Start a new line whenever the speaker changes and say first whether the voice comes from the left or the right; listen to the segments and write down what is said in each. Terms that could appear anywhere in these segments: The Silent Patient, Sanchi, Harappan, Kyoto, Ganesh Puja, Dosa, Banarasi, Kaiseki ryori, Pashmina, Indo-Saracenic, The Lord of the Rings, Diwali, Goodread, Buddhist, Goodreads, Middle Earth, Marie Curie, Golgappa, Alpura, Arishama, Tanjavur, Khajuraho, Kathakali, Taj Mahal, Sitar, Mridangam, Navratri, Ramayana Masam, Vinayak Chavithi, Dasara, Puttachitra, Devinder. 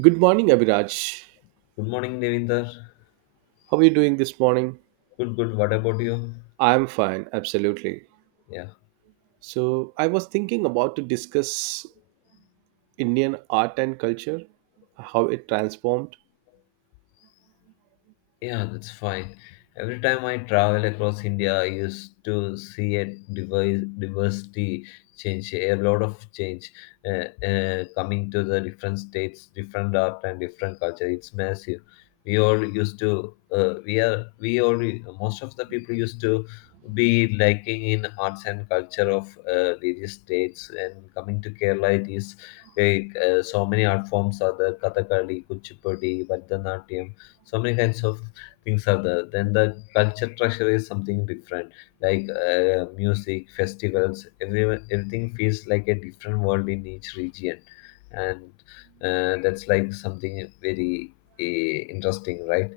right: Good morning, Abhiraj.
left: Good morning, Devinder.
right: How are you doing this morning?
left: Good, good. What about you?
right: I'm fine, absolutely.
left: Yeah.
right: So, I was thinking about to discuss Indian art and culture, how it transformed.
left: Yeah, that's fine. Every time I travel across India, I used to see a diversity change, a lot of change coming to the different states, different art and different culture. It's massive. We all used to, we are, we all, Most of the people used to be liking in arts and culture of various states. And coming to Kerala, it is like so many art forms are there: Kathakali, Kuchipudi, Bharatanatyam, so many kinds of things are there, then the culture treasure is something different, like music festivals, everyone, everything feels like a different world in each region, and that's like something very interesting, right?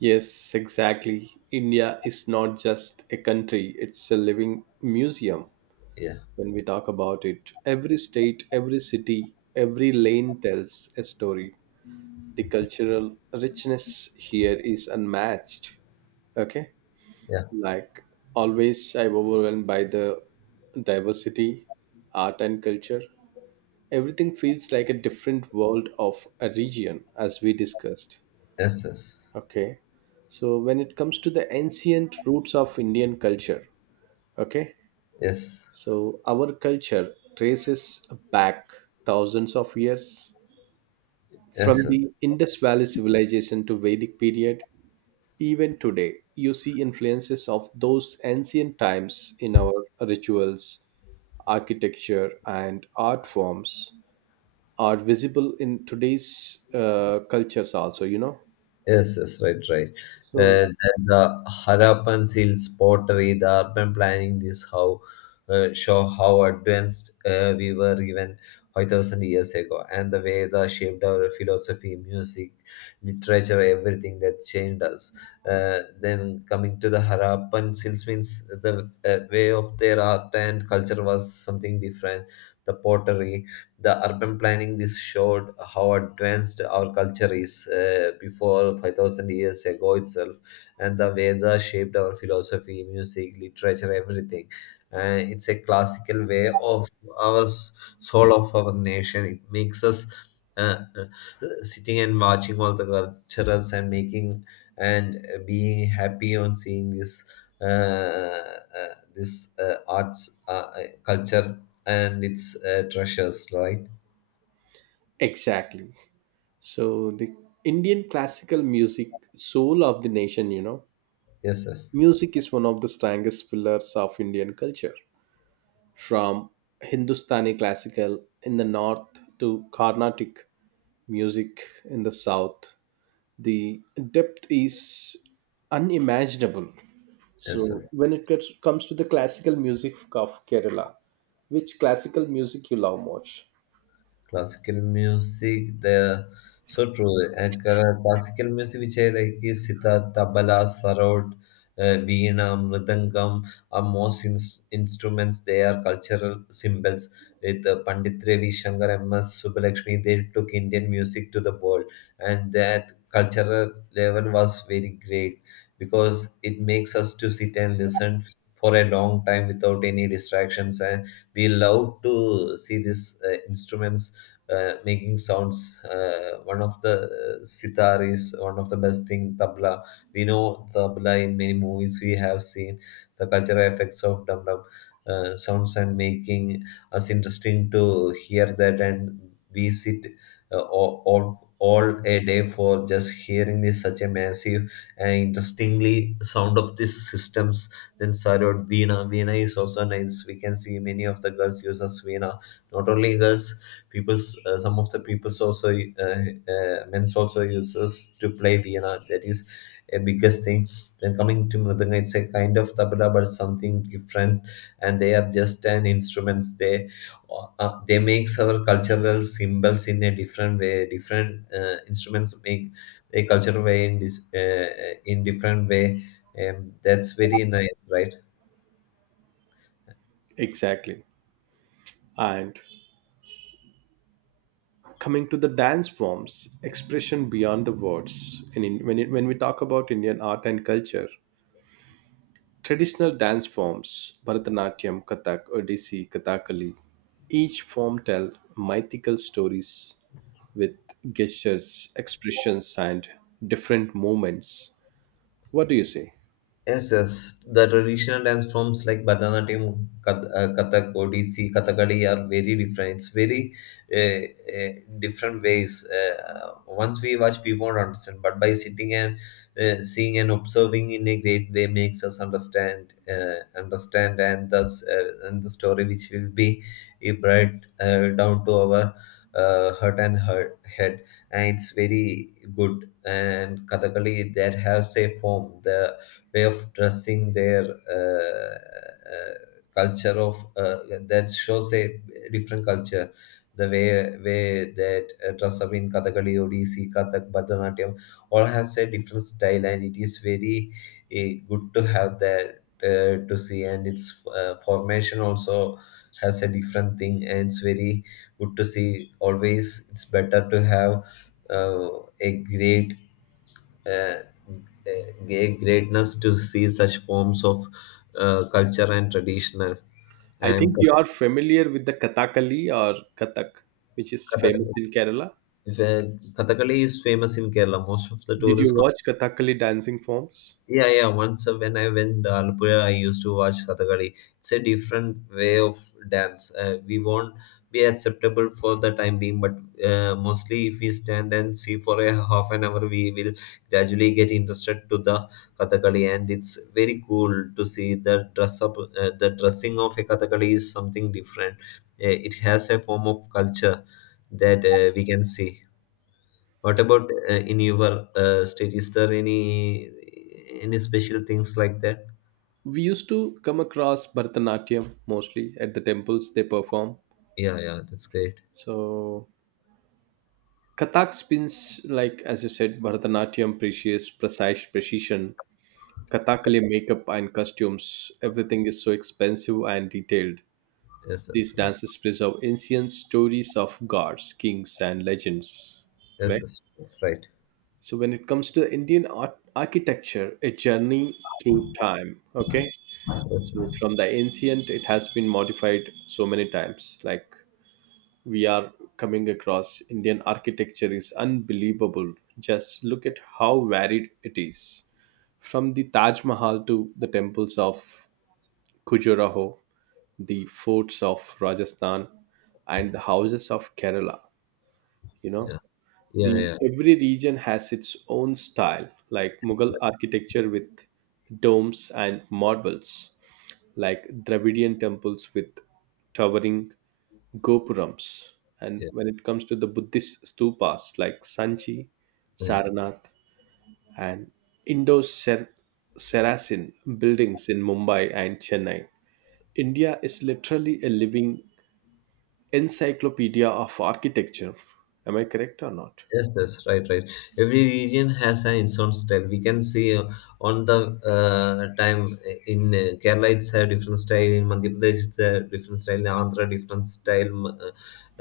right: Yes, exactly. India is not just a country, it's a living museum
left: Yeah,
right: when we talk about it. Every state, every city, every lane tells a story. The cultural richness here is unmatched. Okay.
left: yeah,
right: Like always, I'm overwhelmed by the diversity, art, and culture. Everything feels like a different world of a region, as we discussed.
left: yes, yes,
right: Okay. So, when it comes to the ancient roots of Indian culture, okay,
left: yes,
right: so our culture traces back thousands of years from
left: yes, yes.
right: the Indus Valley civilization to Vedic period. Even today, you see influences of those ancient times in our rituals, architecture, and art forms are visible in today's cultures also, you know?
left: Yes, yes, right, right.
right: So,
left: Then the Harappan Hills pottery, the urban planning, this how show how advanced we were even 5000 years ago, and the way that shaped our philosophy, music, literature, everything that changed us. Then coming to the Harappan Hills means the way of their art and culture was something different. The pottery, the urban planning, this showed how advanced our culture is before 5000 years ago itself, and the vedas shaped our philosophy, music, literature, everything. It's a classical way of our soul of our nation. It makes us uh, uh, sitting and watching all the cultures and making, and being happy on seeing this arts, culture and its treasures, right?
right: exactly. So, the Indian classical music, soul of the nation, you know,
left: Yes, yes,
right: music is one of the strongest pillars of Indian culture. From Hindustani classical in the north to Carnatic music in the south, the depth is unimaginable.
left: yes, sir.
right: So when it comes to the classical music of Kerala, which classical music you love much?
left: Classical music, the so true. And classical music which I like is sitar, tabla, sarod, veena, mridangam are most instruments. They are cultural symbols. With Pandit Ravi Shankar, MS Subbulakshmi, they took Indian music to the world, and that cultural level was very great, because it makes us to sit and listen for a long time without any distractions, and we love to see these instruments making sounds. One of the sitar is one of the best thing. Tabla, we know tabla in many movies. We have seen the cultural effects of dum dum sounds and making us interesting to hear that. And we sit all a day for just hearing this such a massive and interestingly sound of these systems. Then Sarod, Veena. Veena is also nice. We can see many of the girls uses Veena. Not only girls, people, some of the peoples also men's also uses to play Vienna. That is a biggest thing. Then coming to Mridanga, it's a kind of tabla but something different, and they are just an instruments. They makes our cultural symbols in a different way. Different instruments make a cultural way in this in different way. That's very nice, right?
right: Exactly. And coming to the dance forms, expression beyond the words. And in, when, it, when we talk about Indian art and culture, traditional dance forms, Bharatanatyam, Kathak, Odissi, Kathakali, each form tell mythical stories with gestures, expressions, and different movements. What do you say?
left: Yes, yes. The traditional dance forms like Bharatanatyam, Kathak, Odissi, Kathakali are very different. It's very uh, uh, different ways. Once we watch, we won't understand. But by sitting and seeing and observing in a great way makes us understand, and thus and the story which will be brought down to our heart, head. And it's very good. And Kathakali that has a form. The way of dressing, their uh, uh, culture of that shows a different culture. The way that dress up in Kathakali, Odissi, Kathak, Bharatanatyam, all has a different style, and it is very good to have that to see. And its formation also has a different thing, and it's very good to see. Always, it's better to have uh, a great uh, a greatness to see such forms of culture and traditional.
right: I
left: And
right: think you are familiar with the Kathakali or Kathak, which is
left: Kath-
right: famous
left: Kath-
right: in Kerala.
left: if, Kathakali is famous in Kerala. Most of the
right: Did you
left: tourists.
right: watch Kathakali dancing forms?
left: Yeah, yeah. Once when I went Alpura, I used to watch Kathakali. It's a different way of dance. We won't be acceptable for the time being, but mostly if we stand and see for a half an hour, we will gradually get interested to the Kathakali, and it's very cool to see the dress up. The dressing of a Kathakali is something different. It has a form of culture that we can see. What about in your state? Is there any special things like that?
right: We used to come across Bharatanatyam mostly at the temples they perform.
left: Yeah, yeah, that's great.
right: So Kathak spins like as you said, Bharatanatyam precious precise precision. Kathakali makeup and costumes, everything is so expensive and detailed.
left: Yes,
right: These
left: that's right.
right: dances preserve ancient stories of gods, kings, and legends.
left: Yes,
right: Correct?
left: that's right.
right: So, when it comes to the architecture, a journey through time, okay?
left: Yes,
right: So, from the ancient, it has been modified so many times. Like, we are coming across Indian architecture is unbelievable. Just look at how varied it is. From the Taj Mahal to the temples of Khajuraho, the forts of Rajasthan, and the houses of Kerala, you know,
left: yeah,
right: the
left: yeah, yeah,
right: every region has its own style, like Mughal architecture with domes and marbles, like Dravidian temples with towering gopurams, and
left: yeah,
right: when it comes to the Buddhist stupas like Sanchi,
left: yeah.
right: Saranath, and indo saracen buildings in Mumbai and Chennai, India is literally a living encyclopedia of architecture. Am I correct or not?
left: Yes, yes, right, right. Every region has an its own style. We can see on the time in Kerala it's a different style, in Madhya Pradesh it's a different style, in Andhra different style, m- uh,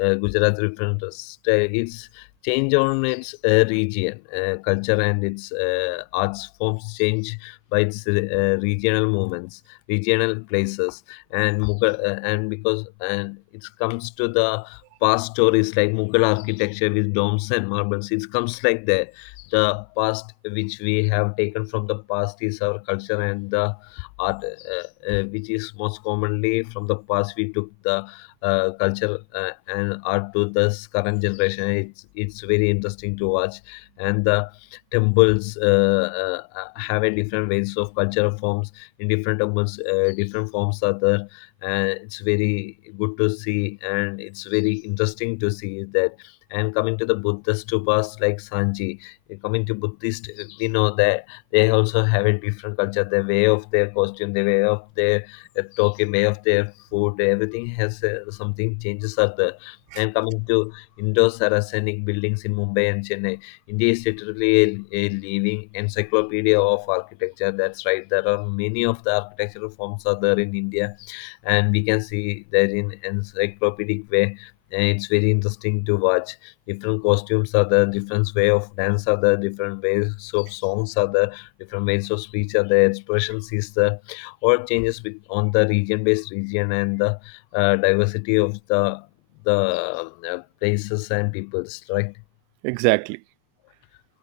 left: uh, Gujarat different style. It's change on its region, culture, and its arts forms change by its regional movements, regional places, and Mughal, and it comes to the past stories like Mughal architecture with domes and marbles. It comes like the past which we have taken from the past is our culture, and the art, which is most commonly from the past. We took the culture and art to this current generation. It's very interesting to watch, and the temples have a different ways of cultural forms in different temples. Different forms are there, and it's very good to see, and it's very interesting to see that, and coming to the Buddhist stupas like Sanchi, coming to Buddhist, we know that they also have a different culture, the way of their costume, the way of their talking, way of their food, everything has something changes are there. And coming to Indo-Saracenic buildings in Mumbai and Chennai, India is literally a living encyclopedia of architecture. That's right. There are many of the architectural forms are there in India, and we can see that in encyclopedic way, and it's very interesting to watch. Different costumes are the different way of dance are the different ways of songs are the different ways of speech are the expressions is the or changes with on the region based region, and the diversity of the places and peoples, right?
right: Exactly.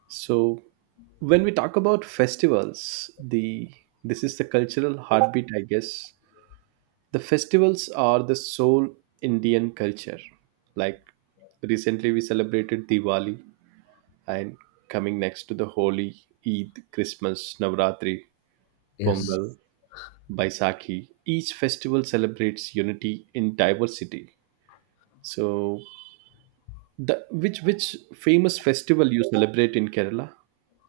right: So when we talk about festivals, the this is the cultural heartbeat, I guess. The festivals are the sole Indian culture. Like, recently we celebrated Diwali, and coming next to the Holi, Eid, Christmas, Navratri,
left: Yes.
right: Pongal, Baisakhi. Each festival celebrates unity in diversity. So the which famous festival you celebrate in Kerala?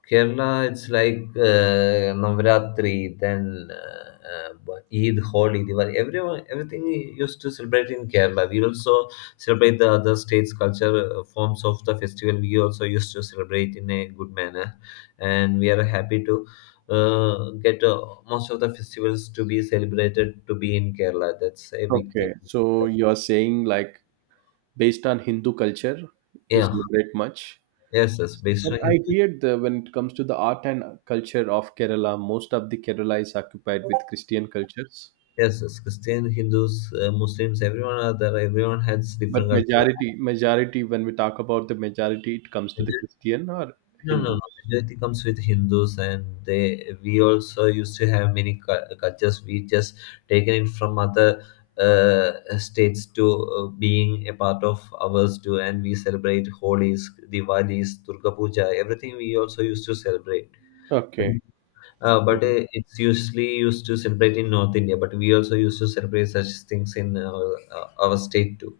left: Kerala, it's like Navratri, then Eid, Holi, Diwali. Everyone, everything we used to celebrate in Kerala. We also celebrate the other states' culture forms of the festival. We also used to celebrate in a good manner, and we are happy to get most of the festivals to be celebrated to be in Kerala. That's a big
right: Okay,
left: thing.
right: so you're saying like based on Hindu culture, you
left: Yeah,
right: celebrate much.
left: yes, yes. Based
right: But
left: on
right: I
left: Hindu,
right: hear the, when it comes to the art and culture of Kerala, most of the Kerala is occupied with Christian cultures.
left: yes, yes. Christian, Hindus, Muslims, everyone are there. Everyone has different
right: But
left: cultures.
right: majority, when we talk about the majority, it comes to the
left: Majority,
right: Christian or
left: no, no,
right: Hindu.
left: no. Majority comes with Hindus, and they, we also used to have many cultures. We just taken it from other states to being a part of ours too, and we celebrate Holi's, Diwali's, Durga Puja, everything we also used to celebrate. But,
right: Okay,
left: but it's usually used to celebrate in North India, but we also used to celebrate such things in our state too.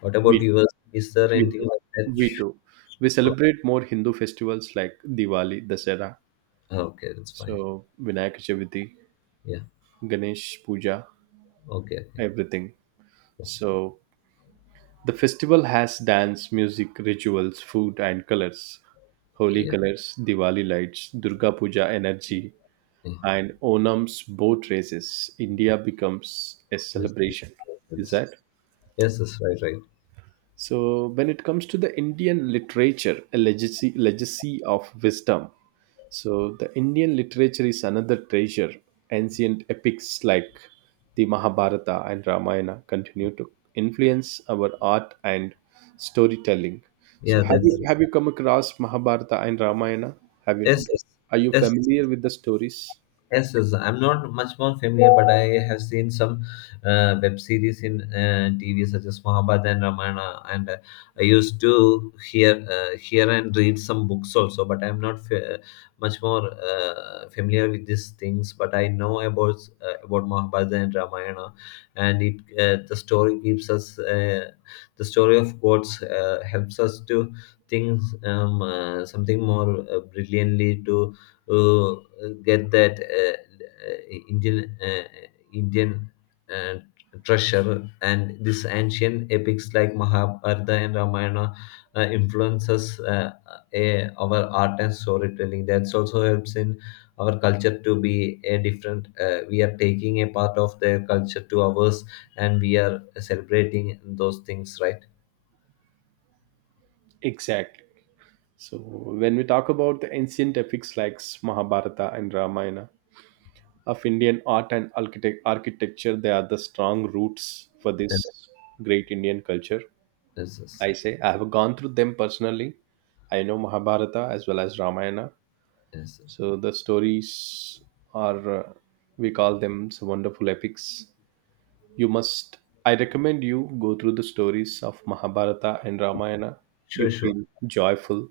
left: What about
right: we
left: yours? Is there
right: we
left: anything
right: too,
left: like that?
right: we too. We
left: Oh,
right: celebrate more Hindu festivals like Diwali, Dasara,
left: okay, that's fine.
right: so Vinayak Chavithi,
left: Yeah.
right: Ganesh Puja,
left: Okay.
right: everything.
left: Okay.
right: So the festival has dance, music, rituals, food, and colors. Holy
left: Yeah,
right: colors, Diwali lights, Durga Puja energy,
left: yeah,
right: and Onam's boat races. India becomes a
left: yes,
right: celebration. Is that?
left: yes, that's right, right.
right: So when it comes to the Indian literature, a legacy of wisdom. So the Indian literature is another treasure. Ancient epics like the Mahabharata and Ramayana continue to influence our art and storytelling. So
left: Yeah,
right: have you
left: that's
right: have you come across Mahabharata and Ramayana? Have
left: yes,
right: you
left: yes,
right: Are you
left: yes.
right: familiar with the stories?
left: Yes, yes, I'm not much more familiar, but I have seen some web series in TV such as Mahabharata and Ramayana, and I used to hear and read some books also. But I'm not fa- much more familiar with these things. But I know about Mahabharata and Ramayana, and it the story gives us. The story of gods helps us to think something more brilliantly to uh, get that uh, Indian, Indian uh, treasure, and these ancient epics like Mahabharata and Ramayana influences our art and storytelling. That also helps in our culture to be a different. We are taking a part of their culture to ours, and we are celebrating those things, right?
right: Exactly. So when we talk about the ancient epics like Mahabharata and Ramayana, of Indian art and architecture. They are the strong roots for this
left: Yes,
right: great Indian culture.
left: yes, yes.
right: I say I have gone through them personally. I know Mahabharata as well as Ramayana.
left: Yes.
right: So the stories are, we call them some wonderful epics. You must, I recommend you go through the stories of Mahabharata and Ramayana.
left: Sure,
right: You
left: sure.
right: feel joyful.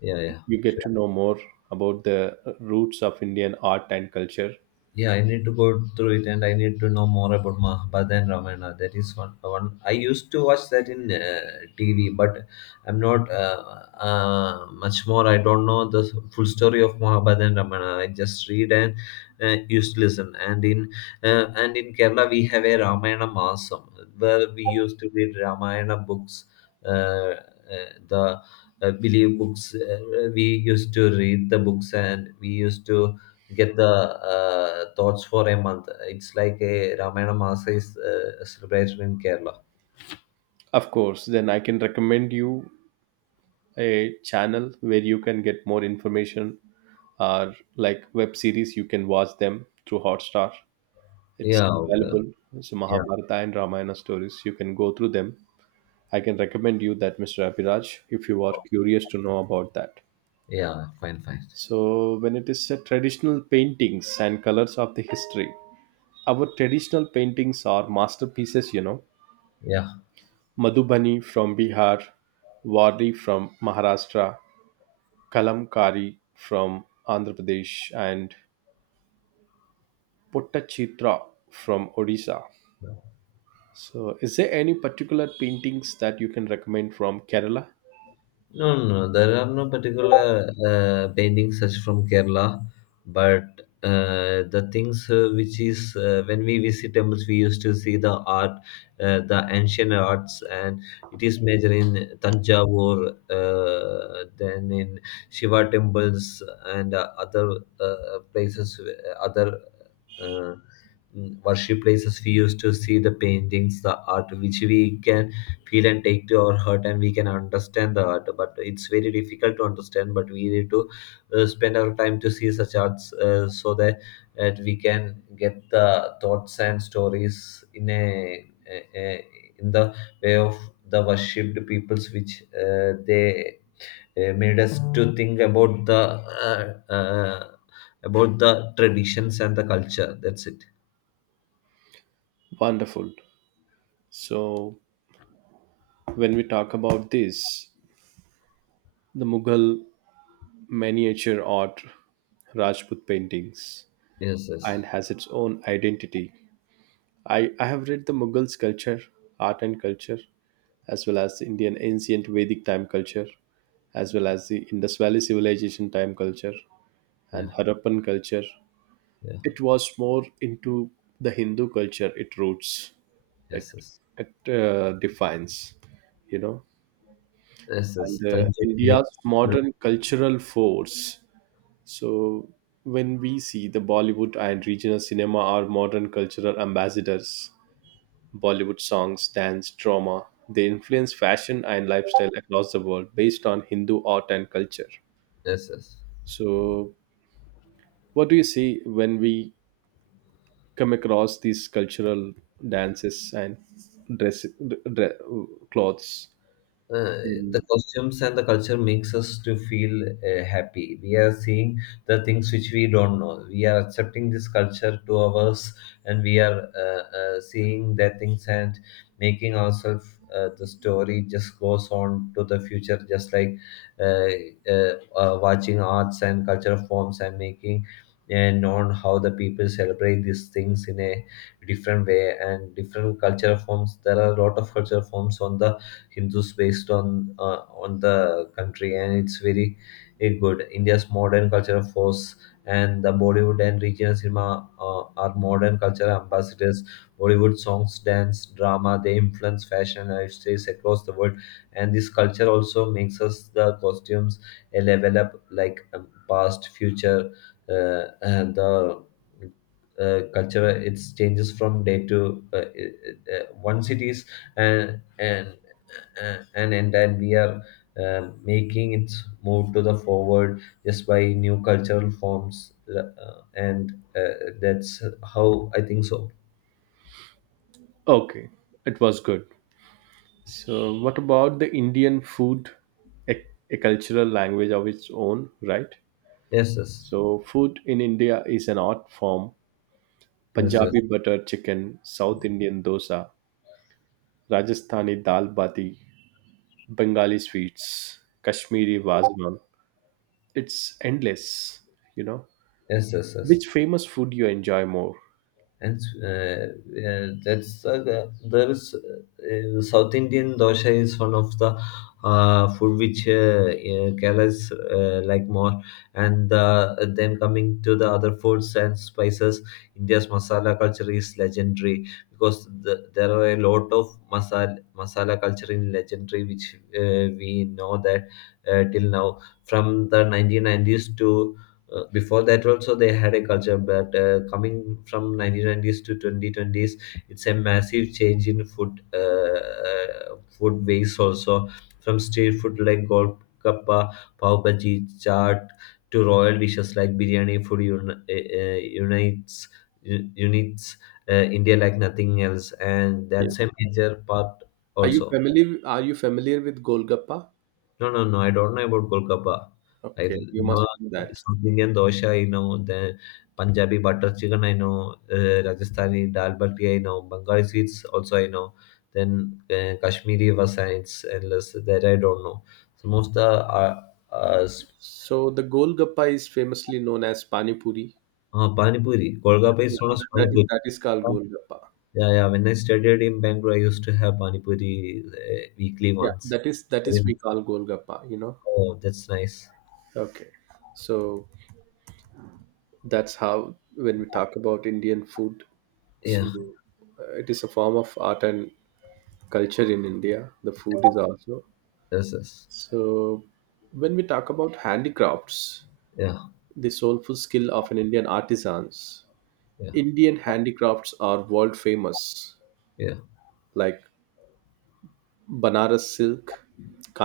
left: Yeah, yeah.
right: You
left: Sure.
right: get to know more about the roots of Indian art and culture.
left: Yeah, I need to go through it, and I need to know more about Mahabharata and Ramayana. That is one. I used to watch that in TV, but I'm not much more. I don't know the full story of Mahabharata and Ramayana. I just read and used to listen. And in Kerala, we have a Ramayana Masam where we used to read Ramayana books. The believe books we used to read the books, and we used to get the thoughts for a month. It's like a Ramayana Masa is celebrated in Kerala.
right: Of course, then I can recommend you a channel where you can get more information, or like web series you can watch them through Hotstar. It's
left: Yeah, okay.
right: available. So
left: Yeah,
right: Mahabharata and Ramayana stories you can go through them. I can recommend you that, Mr. Abhiraj, if you are curious to know about that.
left: yeah. Fine, fine.
right: So when it is traditional paintings and colors of the history, our traditional paintings are masterpieces, you know.
left: Yeah.
right: Madhubani from Bihar, Wari from Maharashtra, Kalamkari from Andhra Pradesh, and Puttachitra from Odisha. So, is there any particular paintings that you can recommend from Kerala?
left: No, no, no. There are no particular paintings such from Kerala, but the things which is when we visit temples, we used to see the art, the ancient arts, and it is major in Tanjavur, then in Shiva temples and other places, other uh, worship places. We used to see the paintings, the art which we can feel and take to our heart, and we can understand the art, but it's very difficult to understand, but we need to spend our time to see such arts so that we can get the thoughts and stories in a in the way of the worshipped peoples which they made us to think uh, uh, about the traditions and the culture. That's it.
right: Wonderful. So, when we talk about this, the Mughal miniature art, Rajput paintings,
left: Yes, yes.
right: and has its own identity. I have read the Mughal culture, art and culture, as well as the Indian ancient Vedic time culture, as well as the Indus Valley civilization time culture
left: Yeah,
right: and Harappan culture.
left: yeah.
right: It was more into the Hindu culture. It roots. It
left: Yes, yes.
right: it defines. You know,
left: Yes, yes,
right: and
left: thank
right: India's
left: you.
right: modern cultural force. So when we see the Bollywood and regional cinema are modern cultural ambassadors, Bollywood songs, dance, drama. They influence fashion and lifestyle across the world based on Hindu art and culture.
left: Yes, yes.
right: So, what do you see when we come across these cultural dances and dress, dre- clothes
left: Uh, the
right: in.
left: costumes and the culture makes us to feel happy. We are seeing the things which we don't know. We are accepting this culture to ours, and we are seeing that things and making ourselves, the story just goes on to the future, just like uh, watching arts and cultural forms, and making and on how the people celebrate these things in a different way and different cultural forms. There are a lot of cultural forms on the Hindus based on the country, and it's very, very good. India's modern cultural force and the Bollywood and regional cinema are modern cultural ambassadors. Bollywood songs, dance, drama, they influence fashion lifestyles across the world, and this culture also makes us the costumes a level up, like past, future, and the culture, it changes from day to one cities, and and then we are making its move to the forward just by new cultural forms, and that's how I think so.
right: Okay, it was good. So what about the Indian food, a, a cultural language of its own, right?
left: Yes, yes.
right: So food in India is an art form.
left: Yes, yes.
right: Punjabi butter chicken, South Indian dosa, Rajasthani dal bati, Bengali sweets, Kashmiri wazwan, it's endless, you know.
left: Yes, yes, yes.
right: Which famous food you enjoy more?
left: And uh, yeah, that's there is South Indian dosha is one of the food which Kerala's like more, and then coming to the other foods and spices, India's masala culture is legendary because there are a lot of masala culture in legendary which we know that till now, from the 1990s to before that also they had a culture, but coming from 1990s to 2020s, it's a massive change in food, food ways also, from street food like golgappa, pav bhaji, chaat, to royal dishes like biryani. Food unites, unites India like nothing else, and that's a
right: Yes.
left: major part
right: Are you
left: also.
right: familiar? Are you familiar with Golgappa?
left: No, no, no. I don't know about Golgappa. I
right: Okay, you
left: know
right: must know that.
left: South Indian dosha. I know, then Punjabi butter chicken. I know, Rajasthani dal bati. I know Bengali sweets also. I know, then Kashmiri was, it's endless. That I don't know. Some of the uh, s-
right: So the Golgappa is famously known as Pani Puri.
left: pani puri.
right: Yeah,
left: Golgappa is
right: yeah,
left: known as
right: that,
left: pani
right: that is
left: puri.
right: that is called Golgappa.
left: Yeah, yeah. When I studied in Bangalore, I used to have pani puri weekly
right: Yeah,
left: once.
right: that is, that is we call Golgappa, you know.
left: Oh, that's nice.
right: Okay, so that's how when we talk about Indian food,
left: Yeah.
right: so it is a form of art and culture in India. The food is also
left: Yes, yes.
right: so. When we talk about handicrafts,
left: Yeah,
right: the soulful skill of an Indian artisans,
left: yeah,
right: Indian handicrafts are world famous,
left: yeah,
right: like Banaras silk,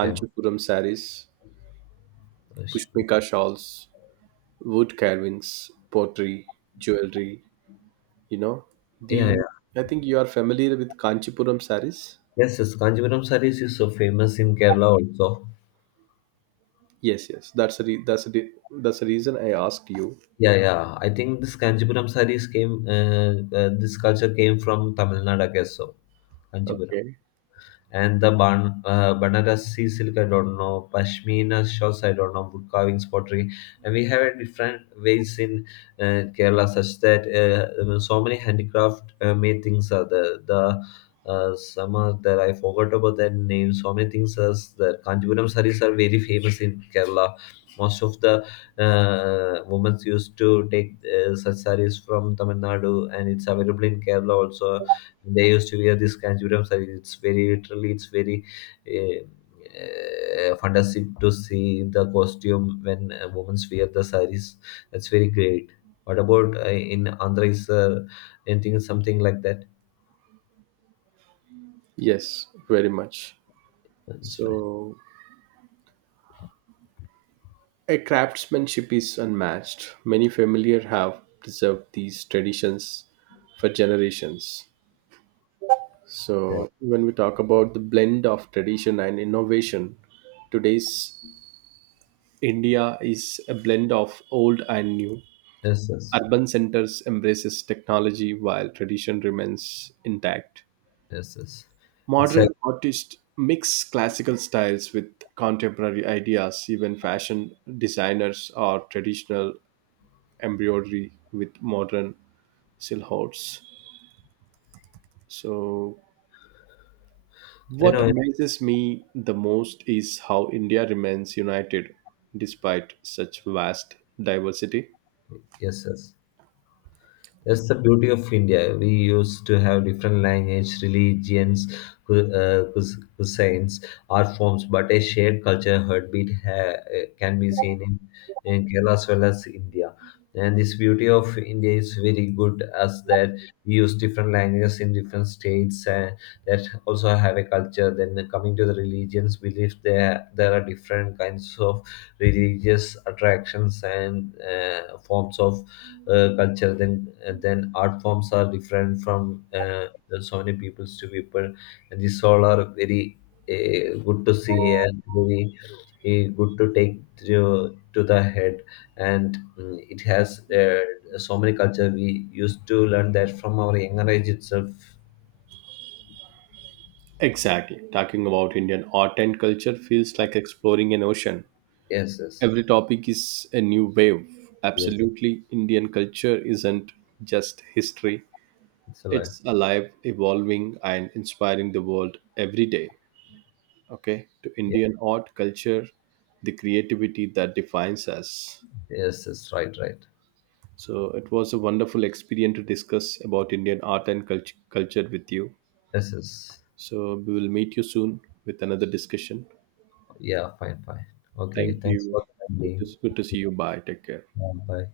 left: yeah.
right: saris,
left: Kashmir.
right: Pushmika shawls, wood carvings, pottery, jewelry. You know,
left: Yeah,
right: the
left: yeah.
right: I think you are familiar with Kanchipuram saris.
left: Yes, yes. Kanjipuram sarees is so famous in Kerala also.
right: Yes, yes, that's the reason I asked you.
left: Yeah, yeah. I think this Kanjipuram sarees came, this culture came from Tamil Nadu, I guess so. Kanjipuram.
right: Okay.
left: And the Banarasi silk, I don't know, Pashmina shawls, I don't know, wood carvings, pottery, and we have a different ways in Kerala, such that so many handicraft made things are there. The some are there. I forgot about their name. So many things are there. Kanchipuram sarees are very famous in Kerala. Most of the women used to take such sarees from Tamil Nadu, and it's available in Kerala also. They used to wear this kanchipuram saree. It's very literally, it's very fantastic to see the costume when women wear the sarees. That's very great. What about in Andhra? Is there anything something like that?
right: Yes, very much.
left: That's fine.
right: So, a craftsmanship is unmatched. Many familiar have preserved these traditions for generations.
left: Yeah.
right: So, when we talk about the blend of tradition and innovation, today's India is a blend of old and new.
left: Yes, yes,
right: Urban centers embraces technology while tradition remains intact.
left: yes, yes. It's a,
right: Modern artists mix classical styles with contemporary ideas. Even fashion designers are traditional embroidery with modern silhouettes. So,
left: I
right: what
left: know.
right: amazes me the most is how India remains united despite such vast diversity.
left: Yes, yes. That's the beauty of India. We used to have different language, religions, cuisines, art forms, but a shared culture heartbeat can be seen in Kerala as well as India. And this beauty of India is very good, as that we use different languages in different states, and that also have a culture. Then coming to the religions, belief, there are different kinds of religious attractions and forms of culture, then art forms are different from so many peoples to people, and these all are very good to see, and very good to take to the head, and mm, it has so many culture we used to learn that from our younger age itself.
right: Exactly. Talking about Indian art and culture feels like exploring an ocean.
left: Yes, yes.
right: Every topic is a new wave.
left: Yes.
right: Absolutely, Indian culture isn't just history,
left: It's alive.
right: it's alive, evolving, and inspiring the world every day. Okay, to
left: Yeah.
right: Indian art, culture, the creativity that defines us.
left: Yes, yes. Right, right.
right: So it was a wonderful experience to discuss about Indian art and culture with you.
left: Yes, yes.
right: So we will meet you soon with another discussion.
left: Yeah, fine, fine. Okay,
right: Thank
left: thanks for
right: you.
left: the time being.
right: Good to see you. Bye. Take care.
left: Yeah, bye.